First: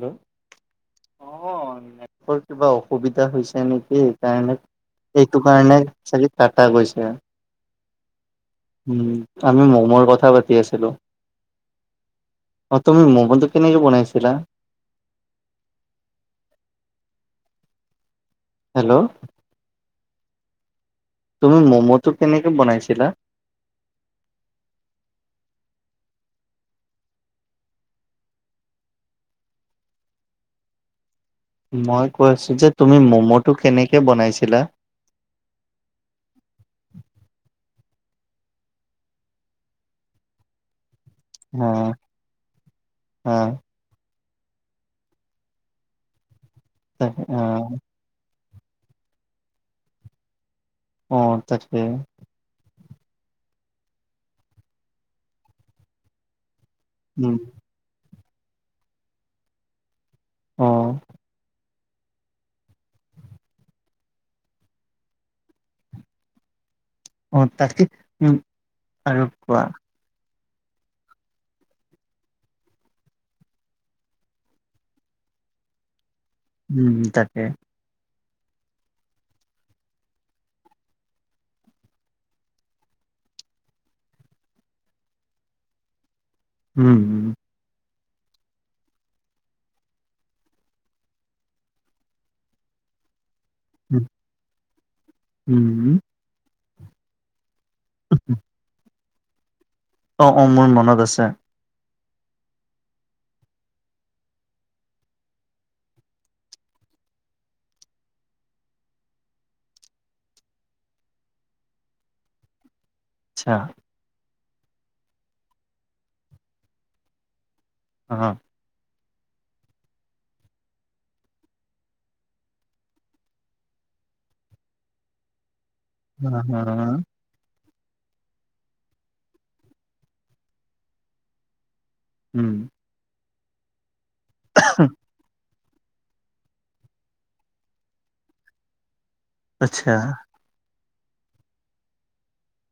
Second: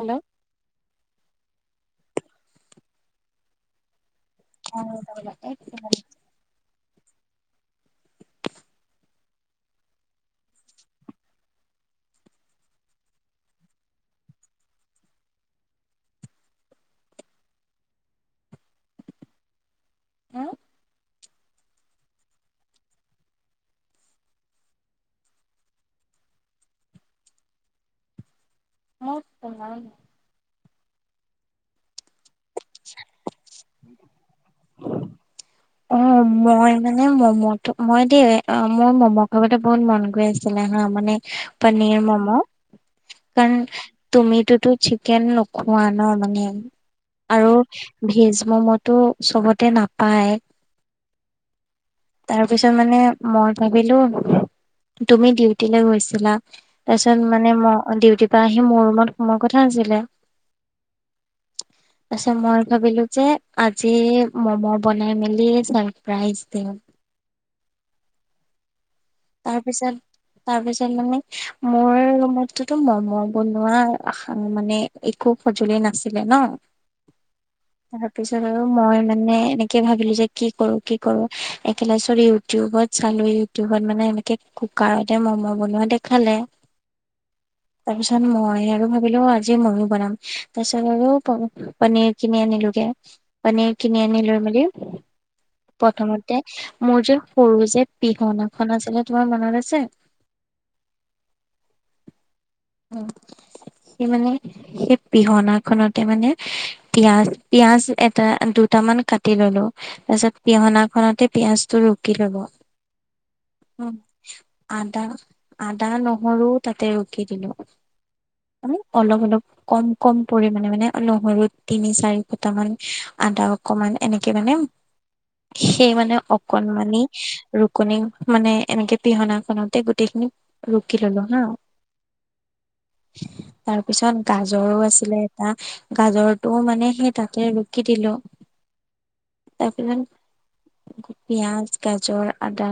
Hello অ নেটৰ কিবা অসুবিধা হৈছে নেকি? ইন্টাৰনেট এইটো কাৰণে চাগে কটা গৈছে। উম আমি মৰমৰ কথা পাতি আছিলো অ' তুমি ম'বাইলটো কেনেকে বনাইছিলা [unintelligible] হেল্ল'। উহ তুমি মমটো কেনেকে বনাইছিলা অলপ পঢ়াওঁ মই মই কৈআছো যে তুমি মমটো কেনেকে বনাইছিলা অ' মই মানে মমটো মই দেই অ মোৰ মম খাবলে বহুত মন গৈ আছিলে আ মানে অ', পণিৰ মম' অ', কাৰণ। তুমিতো চিকেন নোখোৱা ন মানে তাকে আৰু অ', ভেজ মমতো চবতে নাপায় অ', তাকেই তাৰপিছত মানে মই ভাবিলো তুমি বিউটি লৈ গৈছিলা তাৰপিছত উম, মানে ম ডিউটিৰ পৰা আহি মোৰ ৰুমত সোমাৰ কথা আছিলে। অহ তাৰপাছত মই ভাবিলো যে আজি মম বনাই মেলি দে চাৰপ্ৰাইজ দিওঁ অ', তাকেই‌ আৰু কোৱা তাৰপিছত তাৰপিছত মানে মোৰ মনটো মম বনোৱা আক্ষা মানে একো সূ সঁজুলিয়ে নাছে উম তাকে তাৰপিছত আৰু মই মানে এনেকে ভাবিলো যে কি কৰো কি কৰো একেলাই চইউটিউবত চাই, ইউটিউবত মানে এনেকে কুকাৰতে ম'ম বনোৱা দেখালে উম। তাৰ পিছত মই আৰু ভাবিলো আজি ময়ো বনাম তাৰ পিছত আৰু প পনীৰ কিনি আনিলো। মানে পানিৰ উম, কিনি আনি লৈ মেলি উম, প্ৰথমতে মোৰ যে সৰু যে উম, পিহনাখন আছিলে তোমাৰ মনত আছে। অ', অ' মোৰ মনত আছে সেই মানে সেই পিহনাখনতে মানে পিয়াজ পিয়াজ এটা দুটামান কাটি ললো তাৰ পাছত পিহনা খনতে পিয়াজতো নকিৰাব। আচ্ছা উ আদা আদা নহৰু তাতে ৰুকি দিলো হ মানে অলপ অলপ কম কম পৰিমমানে মানে নহৰুত তিনি চাৰি খুটামান আদা অকমান মানে এনেকে মানে [unintelligible] সেই মানে অ', অকনমানি ৰুকনি। মানে এনেকে পিহনাখনতে গোটেই খিনি ৰুকি ললো হা, উম। তাৰপিছত গাজৰো আছিলে এটা। গাজৰটোও মানে সেই তাতে ৰুকি দিলো আচ্ছা, তাৰপাছত পিয়াজ গাজৰ আদা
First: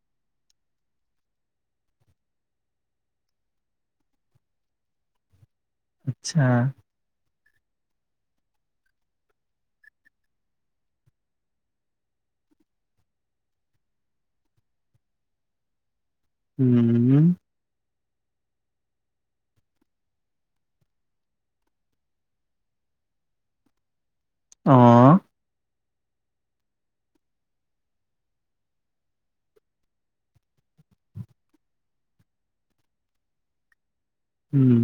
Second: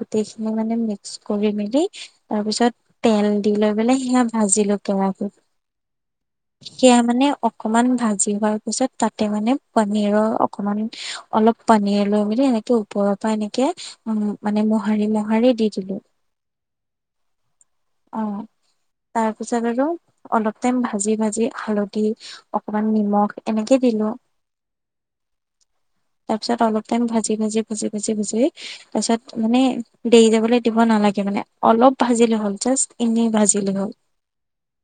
গোটেই খিনি মানে মিক্স কৰি মেলি তাৰপিছত তেল দি লৈ পেলে সি এতিয়া ভাজিলো কে আচ্ছা, সেয়া মানে, অকমান ভাজি হোৱাৰ পিছত তাতে মানে পানীৰৰ অকমান অলপ পানীৰ লৈ বুলি এইটো ওপৰৰ পৰা এনেকে উ মানে মোহাৰি মোহাৰি দি দিলো। উমম। আ তাৰ পিছত আৰু অলপ টাইম ভাজি ভাজি হালধি অকমান নিমখ এনেকে দি, বি ন [unintelligible] আহ। তাৰপিছত অলপ টাইম ভাজি ভাজি ভাজি ভাজি ভাজি তাৰপিছত মানে দেৰি যাবলৈ দিব নালাগে মানে, অলপ ভাজিলে হ'ল জাষ্ট এনেই ভাজিলে হ'ল। উম।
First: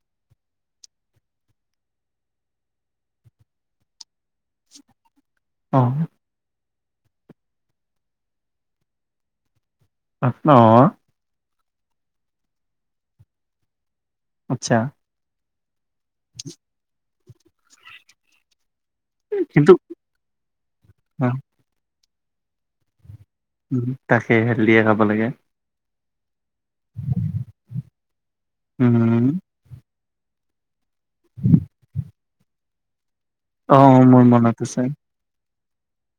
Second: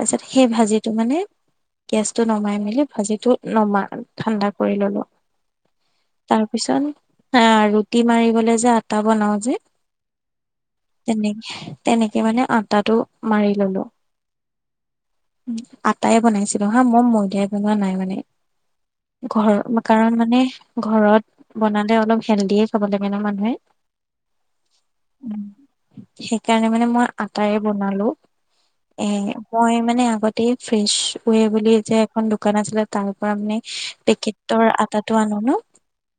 তাৰপিছত সেই ভাজিটো মানে গেছটো নমাই মেলি ভাজিটো নমা ঠাণ্ডা কৰি ললো। অঁ। পিছন আহ ৰুটি মাৰিবলে যে আটা বনাও যে তেনেকে [unintelligible] তেনেকে মানে আটাটো মাৰি ললো। আচ্ছা। আটাই বনাইছিলো হা, মই ময়দাই বনোৱা নাই মানে। ঘৰ কিন্তু কাৰণ মানে ঘৰত অ', বনালে অলপ হেল্ডিয়ে খাব লাগে। ন মানুহে উম হুম তাকে হেল্ডিয়ে খাব লাগে। সেইকাৰণে মানে মই আটাৰে বনালো। এ উম, মই মানে আগত ফ্ৰেছ বুলি যে এখন দোকান আছিলে তাৰ। পৰা মানে অ', মোৰ মনত পেকেটৰ আছে, আটাটো আনো ন,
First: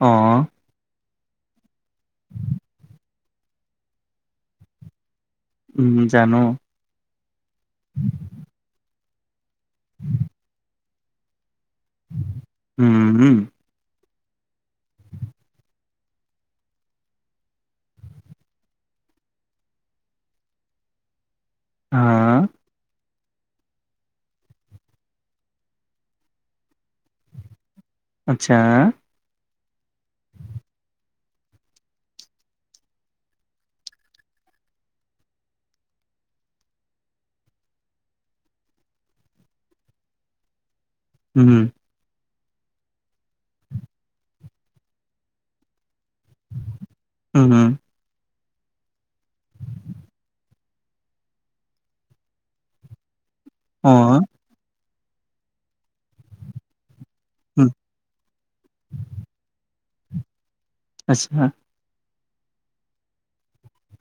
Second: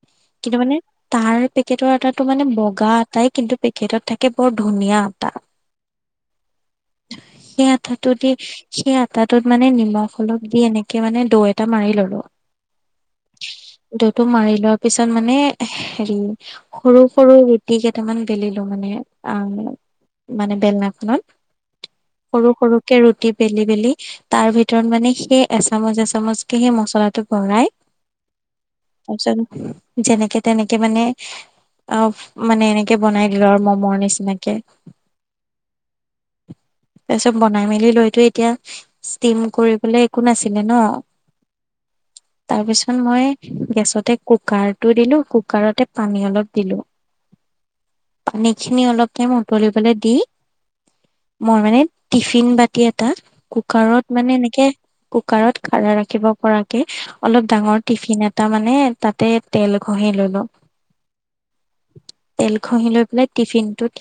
অ', কিন্তু মানে তাৰ পে পেকেটৰ আটাটো মানে বগা আটাটো কিন্তু পেকেটত থাকে বৰ ধুনীয়া। উম, জানো, সেই আটাটো দি [unintelligible] আটাটোত মানে নিমখ অলপ দি এনেকে মানে দৈ দুটা মাৰি ললো, উম, দৌতটো মাৰি লোৱাৰ পিছত মানে হেৰি সৰু-সৰু ৰুটি কেইটামান বেলিলো। মানে আহ মানে বেলনাখনত হা, সৰু-সৰুকে ৰুটি বেলি বেলি তাৰ ভিতৰত মানে সেই এচামচ এচামচকে সেই মচলাটো ভৰাই। আচ্ছা। তাৰপিছত যেনেকে তেনেকে মানে অ' মানে এনেকে বনাই দিলো আৰু মমৰ নিচিনাকে। [inaudible] তাৰপিছত বনাই মেলি লৈতো এতিয়া ষ্টিম কৰিবলৈ একো নাছিলে ন। হম। তাৰপিছত মই গেছতে কুকাৰটো দিলো, কুকাৰতে পানী অলপ দিলো, উম, পানী খিনি অলপ টাইম উতলিবলে দি। মোৰ মানে টিফিন বাতি এটা কুকাৰত অ', মানে এনেকে কুকাৰত খাৰা ৰাখিব পৰাকে অলপ উম, ডাঙৰ টিফিন এটা মানে তাতে তেল ঘঁহি ললো। আচ্ছা। তেল ঘঁহি লৈ পেলাই টিফিন ত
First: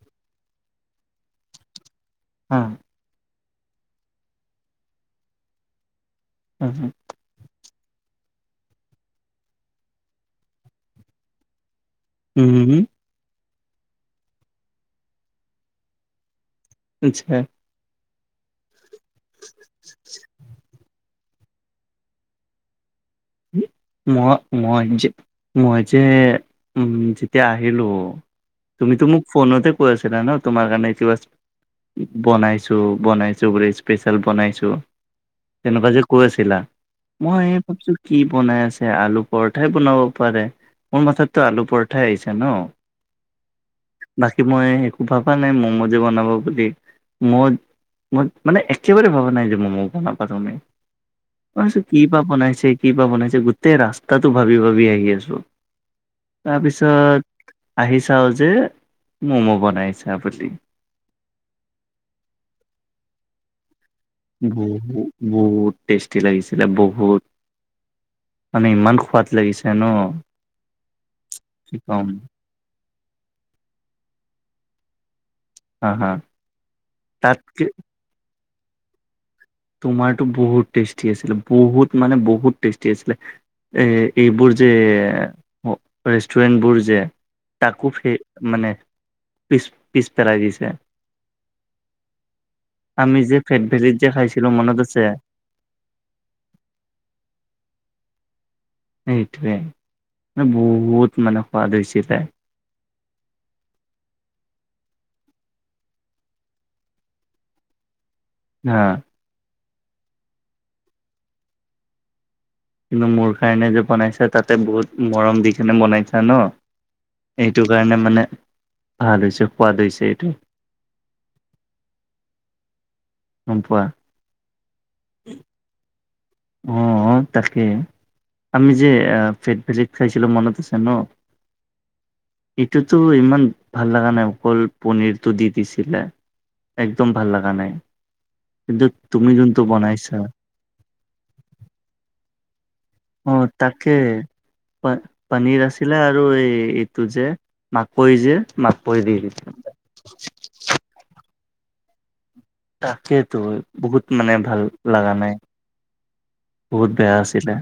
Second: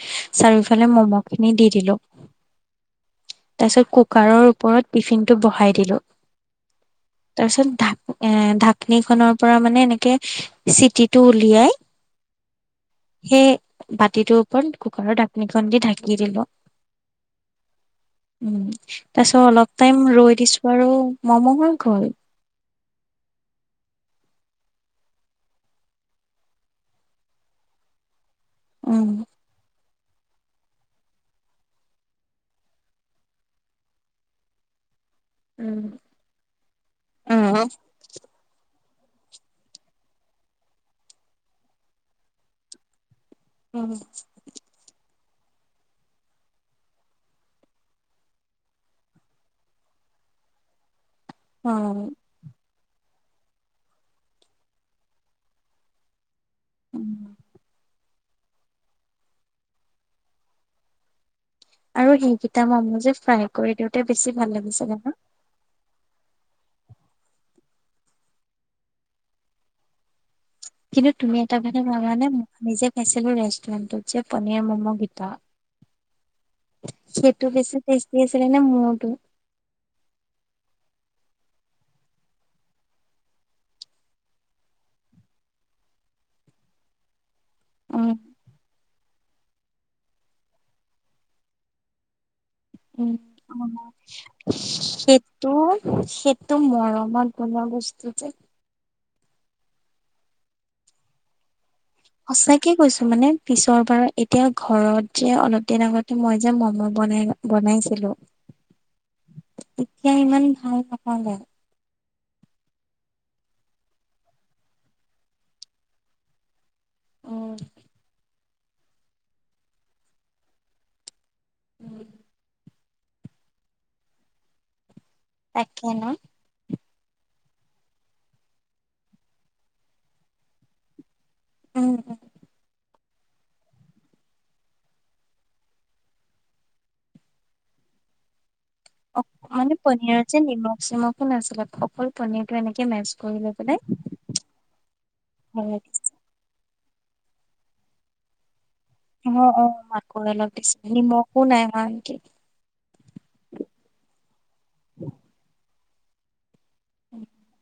চাৰিওফালে মম' খিনি দি দিলো। হা। তাৰ পিছত কুকাৰৰ ওপৰত টিফিনটো বহাই দিলো। হম হম। তাৰিছত ঢাক এ ঢাকনি খনৰ পৰা মানে এনেকে চিটিটো উলিয়াই উম হম। সেই বাতিটোৰ ওপৰত কুকাৰৰ ঢাকনিখন দি ঢাকি দিলো। আচ্ছা উম তাৰ পিছত অলপ টাইম ৰৈ দিছো আৰু মামা [unintelligible] হম ম মই মই যে উ যিতিয়া আহিলো তুমিতো উম মোক ফোনতে কৈ আছিলা ন তোমাৰ কাৰণে [unintelligible] বনাইছোঁ, বনাইছোঁ পুৰা স্পেচিয়েল বনাইছোঁ। উম তেনেকুৱা যে কৈ আছিলা। মই উম ভাবছো বনাই আছে আলু পৰঠাই বনাব পাৰে। মোৰ মাথাতো আলু পৰঠাই আহিছে ন। উম। বাকী মই একো ভাবা নাই ম'ম'জে বনাব বুলি। ম' মই মানে একেবাৰে ভবা নাই যে মম' বনাবা তুমি অ ছোঁ, কি বা বনাইছে কি বা বনাইছে? গোটেই ৰাস্তাটো ভাবি ভাবি আহি আছো। উম। তাৰপিছত আহি- চাও যে, ম'ম' বনাইছা বুলি। আৰু সেইকেইটা মই যে ফ্ৰাই কৰি দিওঁ। ব বহু ষ্টেট। টি লাগিছিলে বহুত। মানে ইমান সোৱাদ লাগিছে ন'। কিন্তু তুমি এটা কি কথা কোৱা ক'ম কাৰনে। মই নিজে খাইছিলো ৰেষ্টুৰেণ্টত যে পনীৰ ম'ম' কিটা হা হা হেটো তাতকে বেছি টেষ্টি আছিলে নে মোৰটো? তোমাৰতো বহুত টেষ্টি আছিলে বহুত মানে বহুত টেষ্টি আছিলে। এ, এইবোৰ যে ৰেষ্টুৰেণ্টবোৰ যে। তাকো উম ফেই, মানে পিছ, পিছ পেলাই দিছে। উম আমি যে ফেট অ', ভেলিত যে খাই- সেইটো, সেইটো মৰমত বনোৱা বস্তু যে। সেইটোৱে। ব বহুত মানে সোৱাদ হৈছিলে। সঁচাকে কৈছো মানে পিছৰ বাৰ, এতিয়া ঘৰত যে অলপ দিন আগতে মই যে ম'ম' বনাই, বনাই নিছিলো হা এতিয়া ইমান ভাল [unintelligible] কিন্তু মোৰ কাৰণে যে বনাইছা তাতে বহুত মৰম দি কিনে বনাইছা ন। উম এইটো কাৰণে মানে ভাল হৈছে সোৱাদ হৈছে এইটো। উম গম পোৱা? তাকে নে? অ তাকে। আমি যে ফেট ভেলেট খাইছিলো মনত আছে ন'? উম উম ইটো তো' ইমান ভাল লাগা নাই অকল পনিৰটো দি দিছিলে। একদম ভাল লগাগা নাই কিন্তন্তু তুমি যোনটোু বনাইছা। একো নাছিলে অকল পনীৰ টো এনেকে মেচ অ কৰি লৈ পেলাই তাকে প পনীৰ আছিলে আৰু এই। তটো যে মাকৈ যে মাকৈ দি দিছিল [unintelligible] তাকেইেতো বহুত মানে ভাল লগা নাই। বহুত বেয়া আছিলে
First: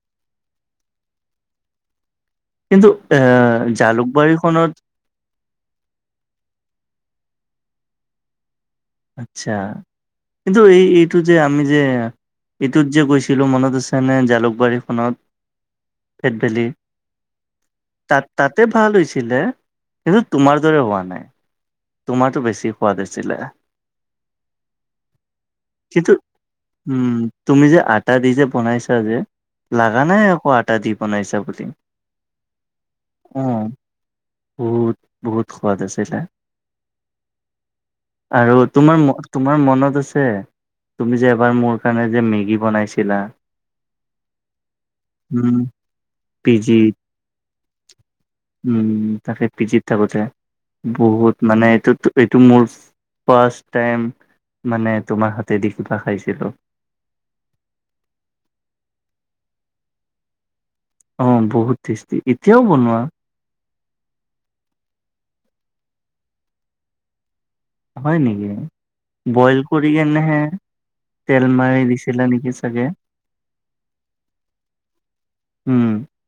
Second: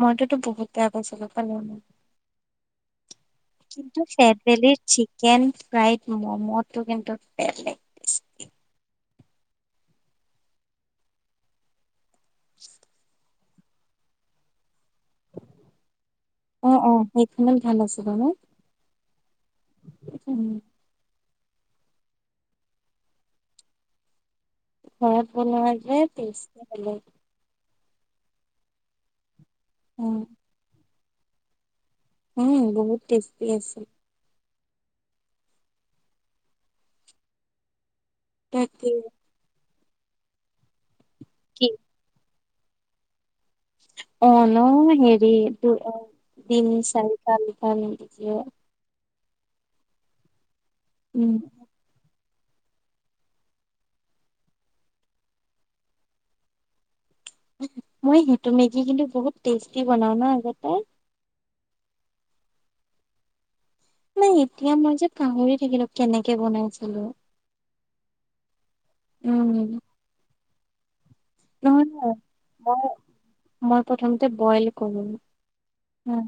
মইটোতো বহুত বেয়া পাইছিলো পালে ম কিন্তু এ কিন্তু জালুকবাৰীখনত ফেটবেলিৰ চিকেন ফ্ৰাইড মম'টো কিন্তু বেলেগ টেষ্ট। আচ্ছা কিন্ন্তু এই, এইটো যে আমি যে এইটোত যে গৈ- লো মনতআছে নে জালুকবাৰিখন ফেট ভেলি? অ', অ', সেইখনত ভাল আছিলে তাত ন? তাতে ভাল হৈছিলে কিন্তু উম, তোমাৰ দৰে হোৱা নাই। তোমাৰটো বেছি সোৱাদ আছিলে। হয়, আপোনাৰ যে কিন্তু উম [unintelligible] তুমি যে আটা দি যে বনাইছা যে, লাগা উম, নাই আকৌ আটা দি বনাইছা বুলি। উম, বহুত অ টেষ্টি আছিল। বহুত, বহুত সোৱাদ আছিলে। আৰু তাকে তোমাৰ, তোমাৰ মনত আছে তুমি যে এবাৰ কি মোৰ কাৰণে যে মেগী বনাইছিলা। অ' ন' হেৰি উম দু অ পি দিন জিত [unintelligible] উম তাকে পিজিত থাকোতে উম। বহুত মানে এইটো মোৰ ফাৰ্ষ্ট টাইম। মানে তোমাৰ হাতে দি কিবা খাইছিলো। মই সেইটো মেগি কিন্তু বহুত টেষ্টি বনাও ন আগতে। অ' বহুত টেষ্টি, এতিয়াও বনোৱা। নাই এতিয়া মই যে পাহৰি থাকিলো কেনেকে বনাইছিলো। হয় নেকি উম। বইল কৰি কেনেহে তেল মাৰি নহয়- নহয়, দিছিলা নেকি চাগে? মই- মই প্ৰথমতে বইল কৰো। উম,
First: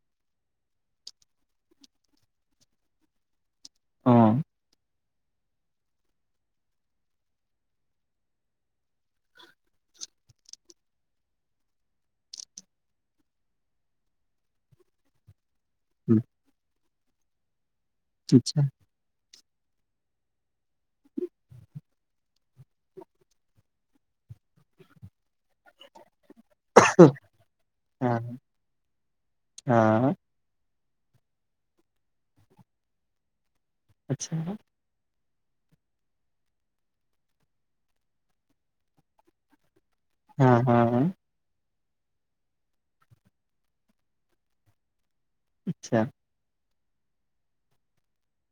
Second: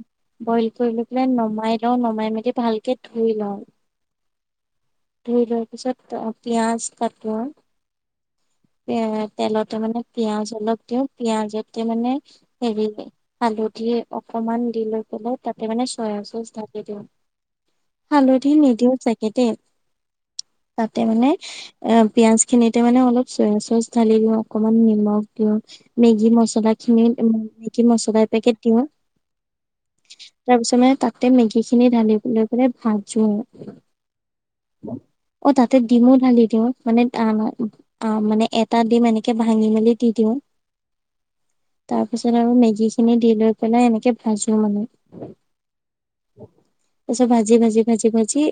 বইল কৰি লৈ পেলাই নমাই লওঁ নমাই মেলি ভালকে ধুই লওঁ। অ'। ধুই লোৱাৰ পিছত পিয়াজ কাটো তেলত তাৰ মানে পিয়াজ অলপ দিওঁ পিয়াজতে মানে হেৰি হালধি অকমান দি লৈ পেলাই তাতে মানে চয় চচ থাকি দিওঁ। হালধি আচ্ছা, নিদিওঁ চাগে দে তাতে মানে অ পিয়াজ খিনিতে মানে অলপ চয়া চচ ঢালিব। অকমান নিমখ দিয়ক মেগ যি মছলা খিনি মেগী আ, মছলা এপেকেট দিওঁ, তাৰপিছত মানে তাতে মেগীখিনি ঢালি লৈ পেলাই ভাজো। আচ্ছা অ তাতে ডিমো ঢালি দিওঁ মানে অ মানে এটা ডিম এনেকে ভাঙি মেলি হা হা তাৰপিছত আৰু মেগীখিনি দি লৈ পেলাই এনেকে ভাজো মানে। আচ্ছা। তাৰিছত ভাজি ভাজি ভাজি ভাজি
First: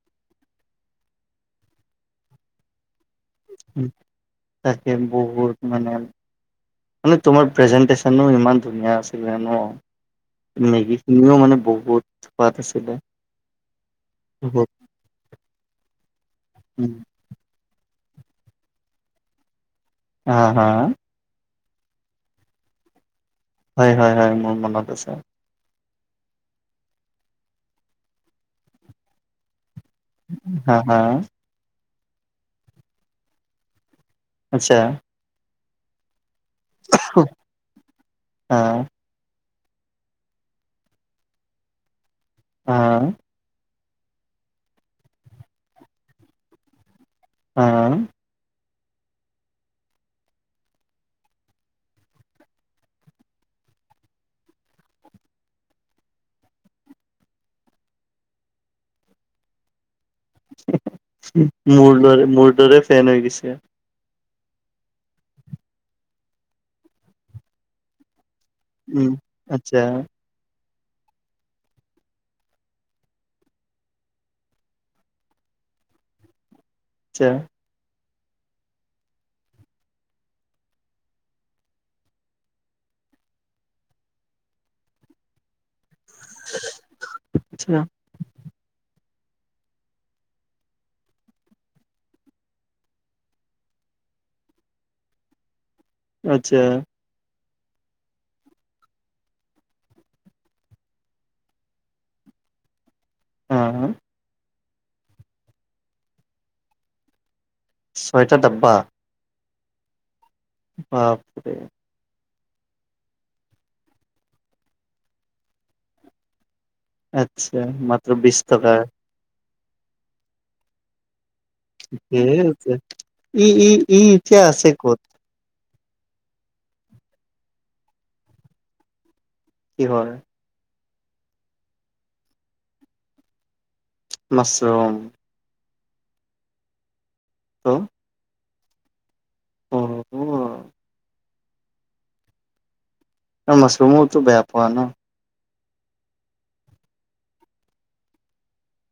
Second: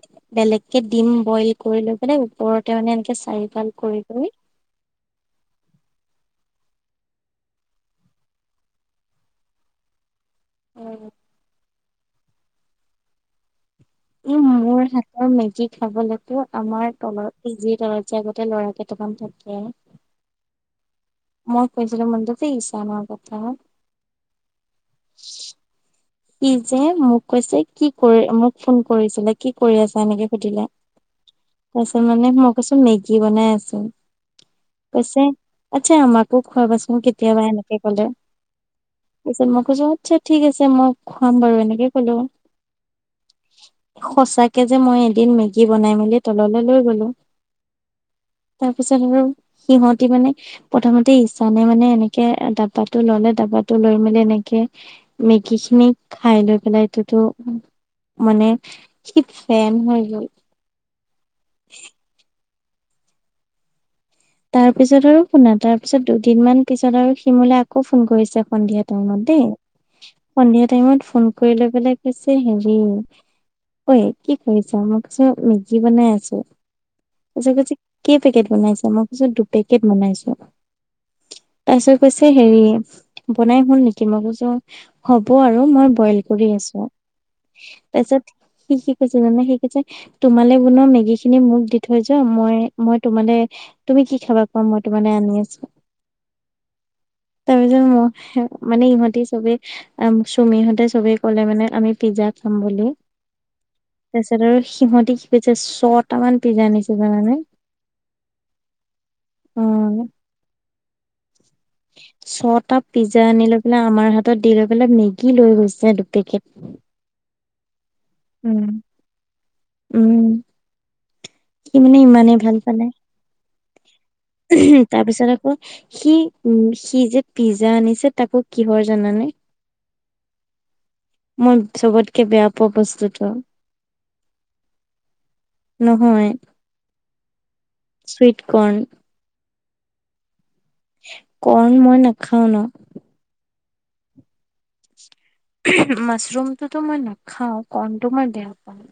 বেলেগকে দিম বইল কৰি লৈ পেল ওপৰতে মানে চাৰিফাল কৰি কৰি তাকে বহুত মানে মানে তোমাৰ প্ৰেজেণ্টেশ্যনো ইমান ধুনীয়া আছিলে ন। মেগীখিনিও মানে বহুত সোৱাদ আছিলে। ই বহুত, মোৰ হাতৰ মেগি খাবলৈতো আমাৰ উম, তলৰ যি তলৰ তি আগতে ল'ৰা কেইতা মান থাকে। হা-হা মই কৈছিলো [unintelligible] হয়, হয়, হয়, মোৰ মনত আছে। কি যে মোক কৈছে কি কৰি মোক ফোন কৰিছিলে কি কৰি আছা এনেকে সুধিলে হা, হা, তাৰপিছত মানে মই কৈছো মেগী বনাই আছো। আচ্ছা। কৈছে আচ্ছা, আমাকো খুৱাবাচোন কেতিয়াবা এনেকে গ'লে হা, তাৰিছত মোক আচ্ছা, ঠিক আছে মই খুৱাম বাৰু এনেকে ক'লো। অহ। সচাকে যে মই এদিন মেগী বনাই মেলি তললৈ লৈ গলো হম, হম। তাৰ পিছত আৰু সিহতি মানে প্ৰথমতে ইছানে মানে এনেকে ডাব্বাটো ললে ডাব কটো লৈ মেলি এনেকে মেগীখিনিক খাই লৈ পেলাই এইটোতো মানে সি ফেন হৈ গ'ল। মোৰ দৰে, মোৰ দৰে ফেন হৈ গৈছে। তাৰপিছত আৰু শুনা তাৰ পিছত দুদিনমান পিছত আৰু সি মোলে আকৌ ফোন কৰিছে। সন্ধিয়া উম, টাইম আচ্ছা, ত দেই টাইমত ফোন কৰি লৈ পেলাই কৈছে হেৰি ঐ কি কৰিছা? মই কৈছো মেগী বনাই আছোঁ। আচ্ছা। ত কৈছে কেই পেকেট বনাইছা মই কৈছো দুপেকেট বনাইছো। তাৰপিছত কৈছে হেৰি বনাই হ'ল নেকি মই কৈছো হ'ব আৰু মই বইল কৰি আছো আচ্ছা তাৰপিছত কৈছে জাননে সি কৈছে তোমালে বনোৱা মেগী খিনি মোক দি থৈ যোৱা মই-মই তোমালে তুমি কি খাবা কোৱা মই তোমালে আনি আছো। আচ্ছা। তাৰ পিছত ম মানে ইহঁতে চবেই চুমি ইহঁতে চবে কলে মানে আমি পিজ্জা। খাম বুলি। আহ তাৰপিছত আৰু সিহতি কি কৈছে ছটামান পিজ্জা আনিছে জানানে। ছয়টা ডাব্বা। উম। বাপৰে ছটা পিজ্জা আনি লৈ পেলাই আমাৰ হাতত দি লৈ পেলাই মেগী লৈ গৈছে দুপেকেট। আচ্ছা মাত্ৰ বিছ উম। টকা। উম সি মানে ঠিকেই ইমানেই ভাল আছে পালে ই ই ই এতিয়া আছে ক'ত তাৰপিছত আকৌ। সি উ সি যে পিজ্জা আনিছে তাকো কিহৰ জানানে। কি হয়? মই চবতকে বেয়া পোৱা বস্তুটো। মাছৰুম নহয়। অ [unintelligible] [unintelligible] উম, কোৱা? কৰ্ণ মই নাখাও ন। মছৰুমোটো বেয়া পোৱা ন। মাছৰুমটোতো মই নাখাও কৰ্ণ টো মই বেয়া পাওঁ।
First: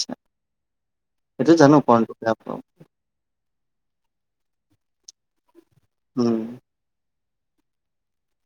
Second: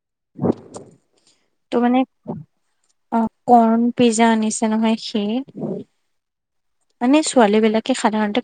সেইটো ত' জানো মানে অ', কৰ্ণ পিজ্জা আনিছে নহয় সি। উম। মানে ছোৱালী বিলাকে সাধাৰণতে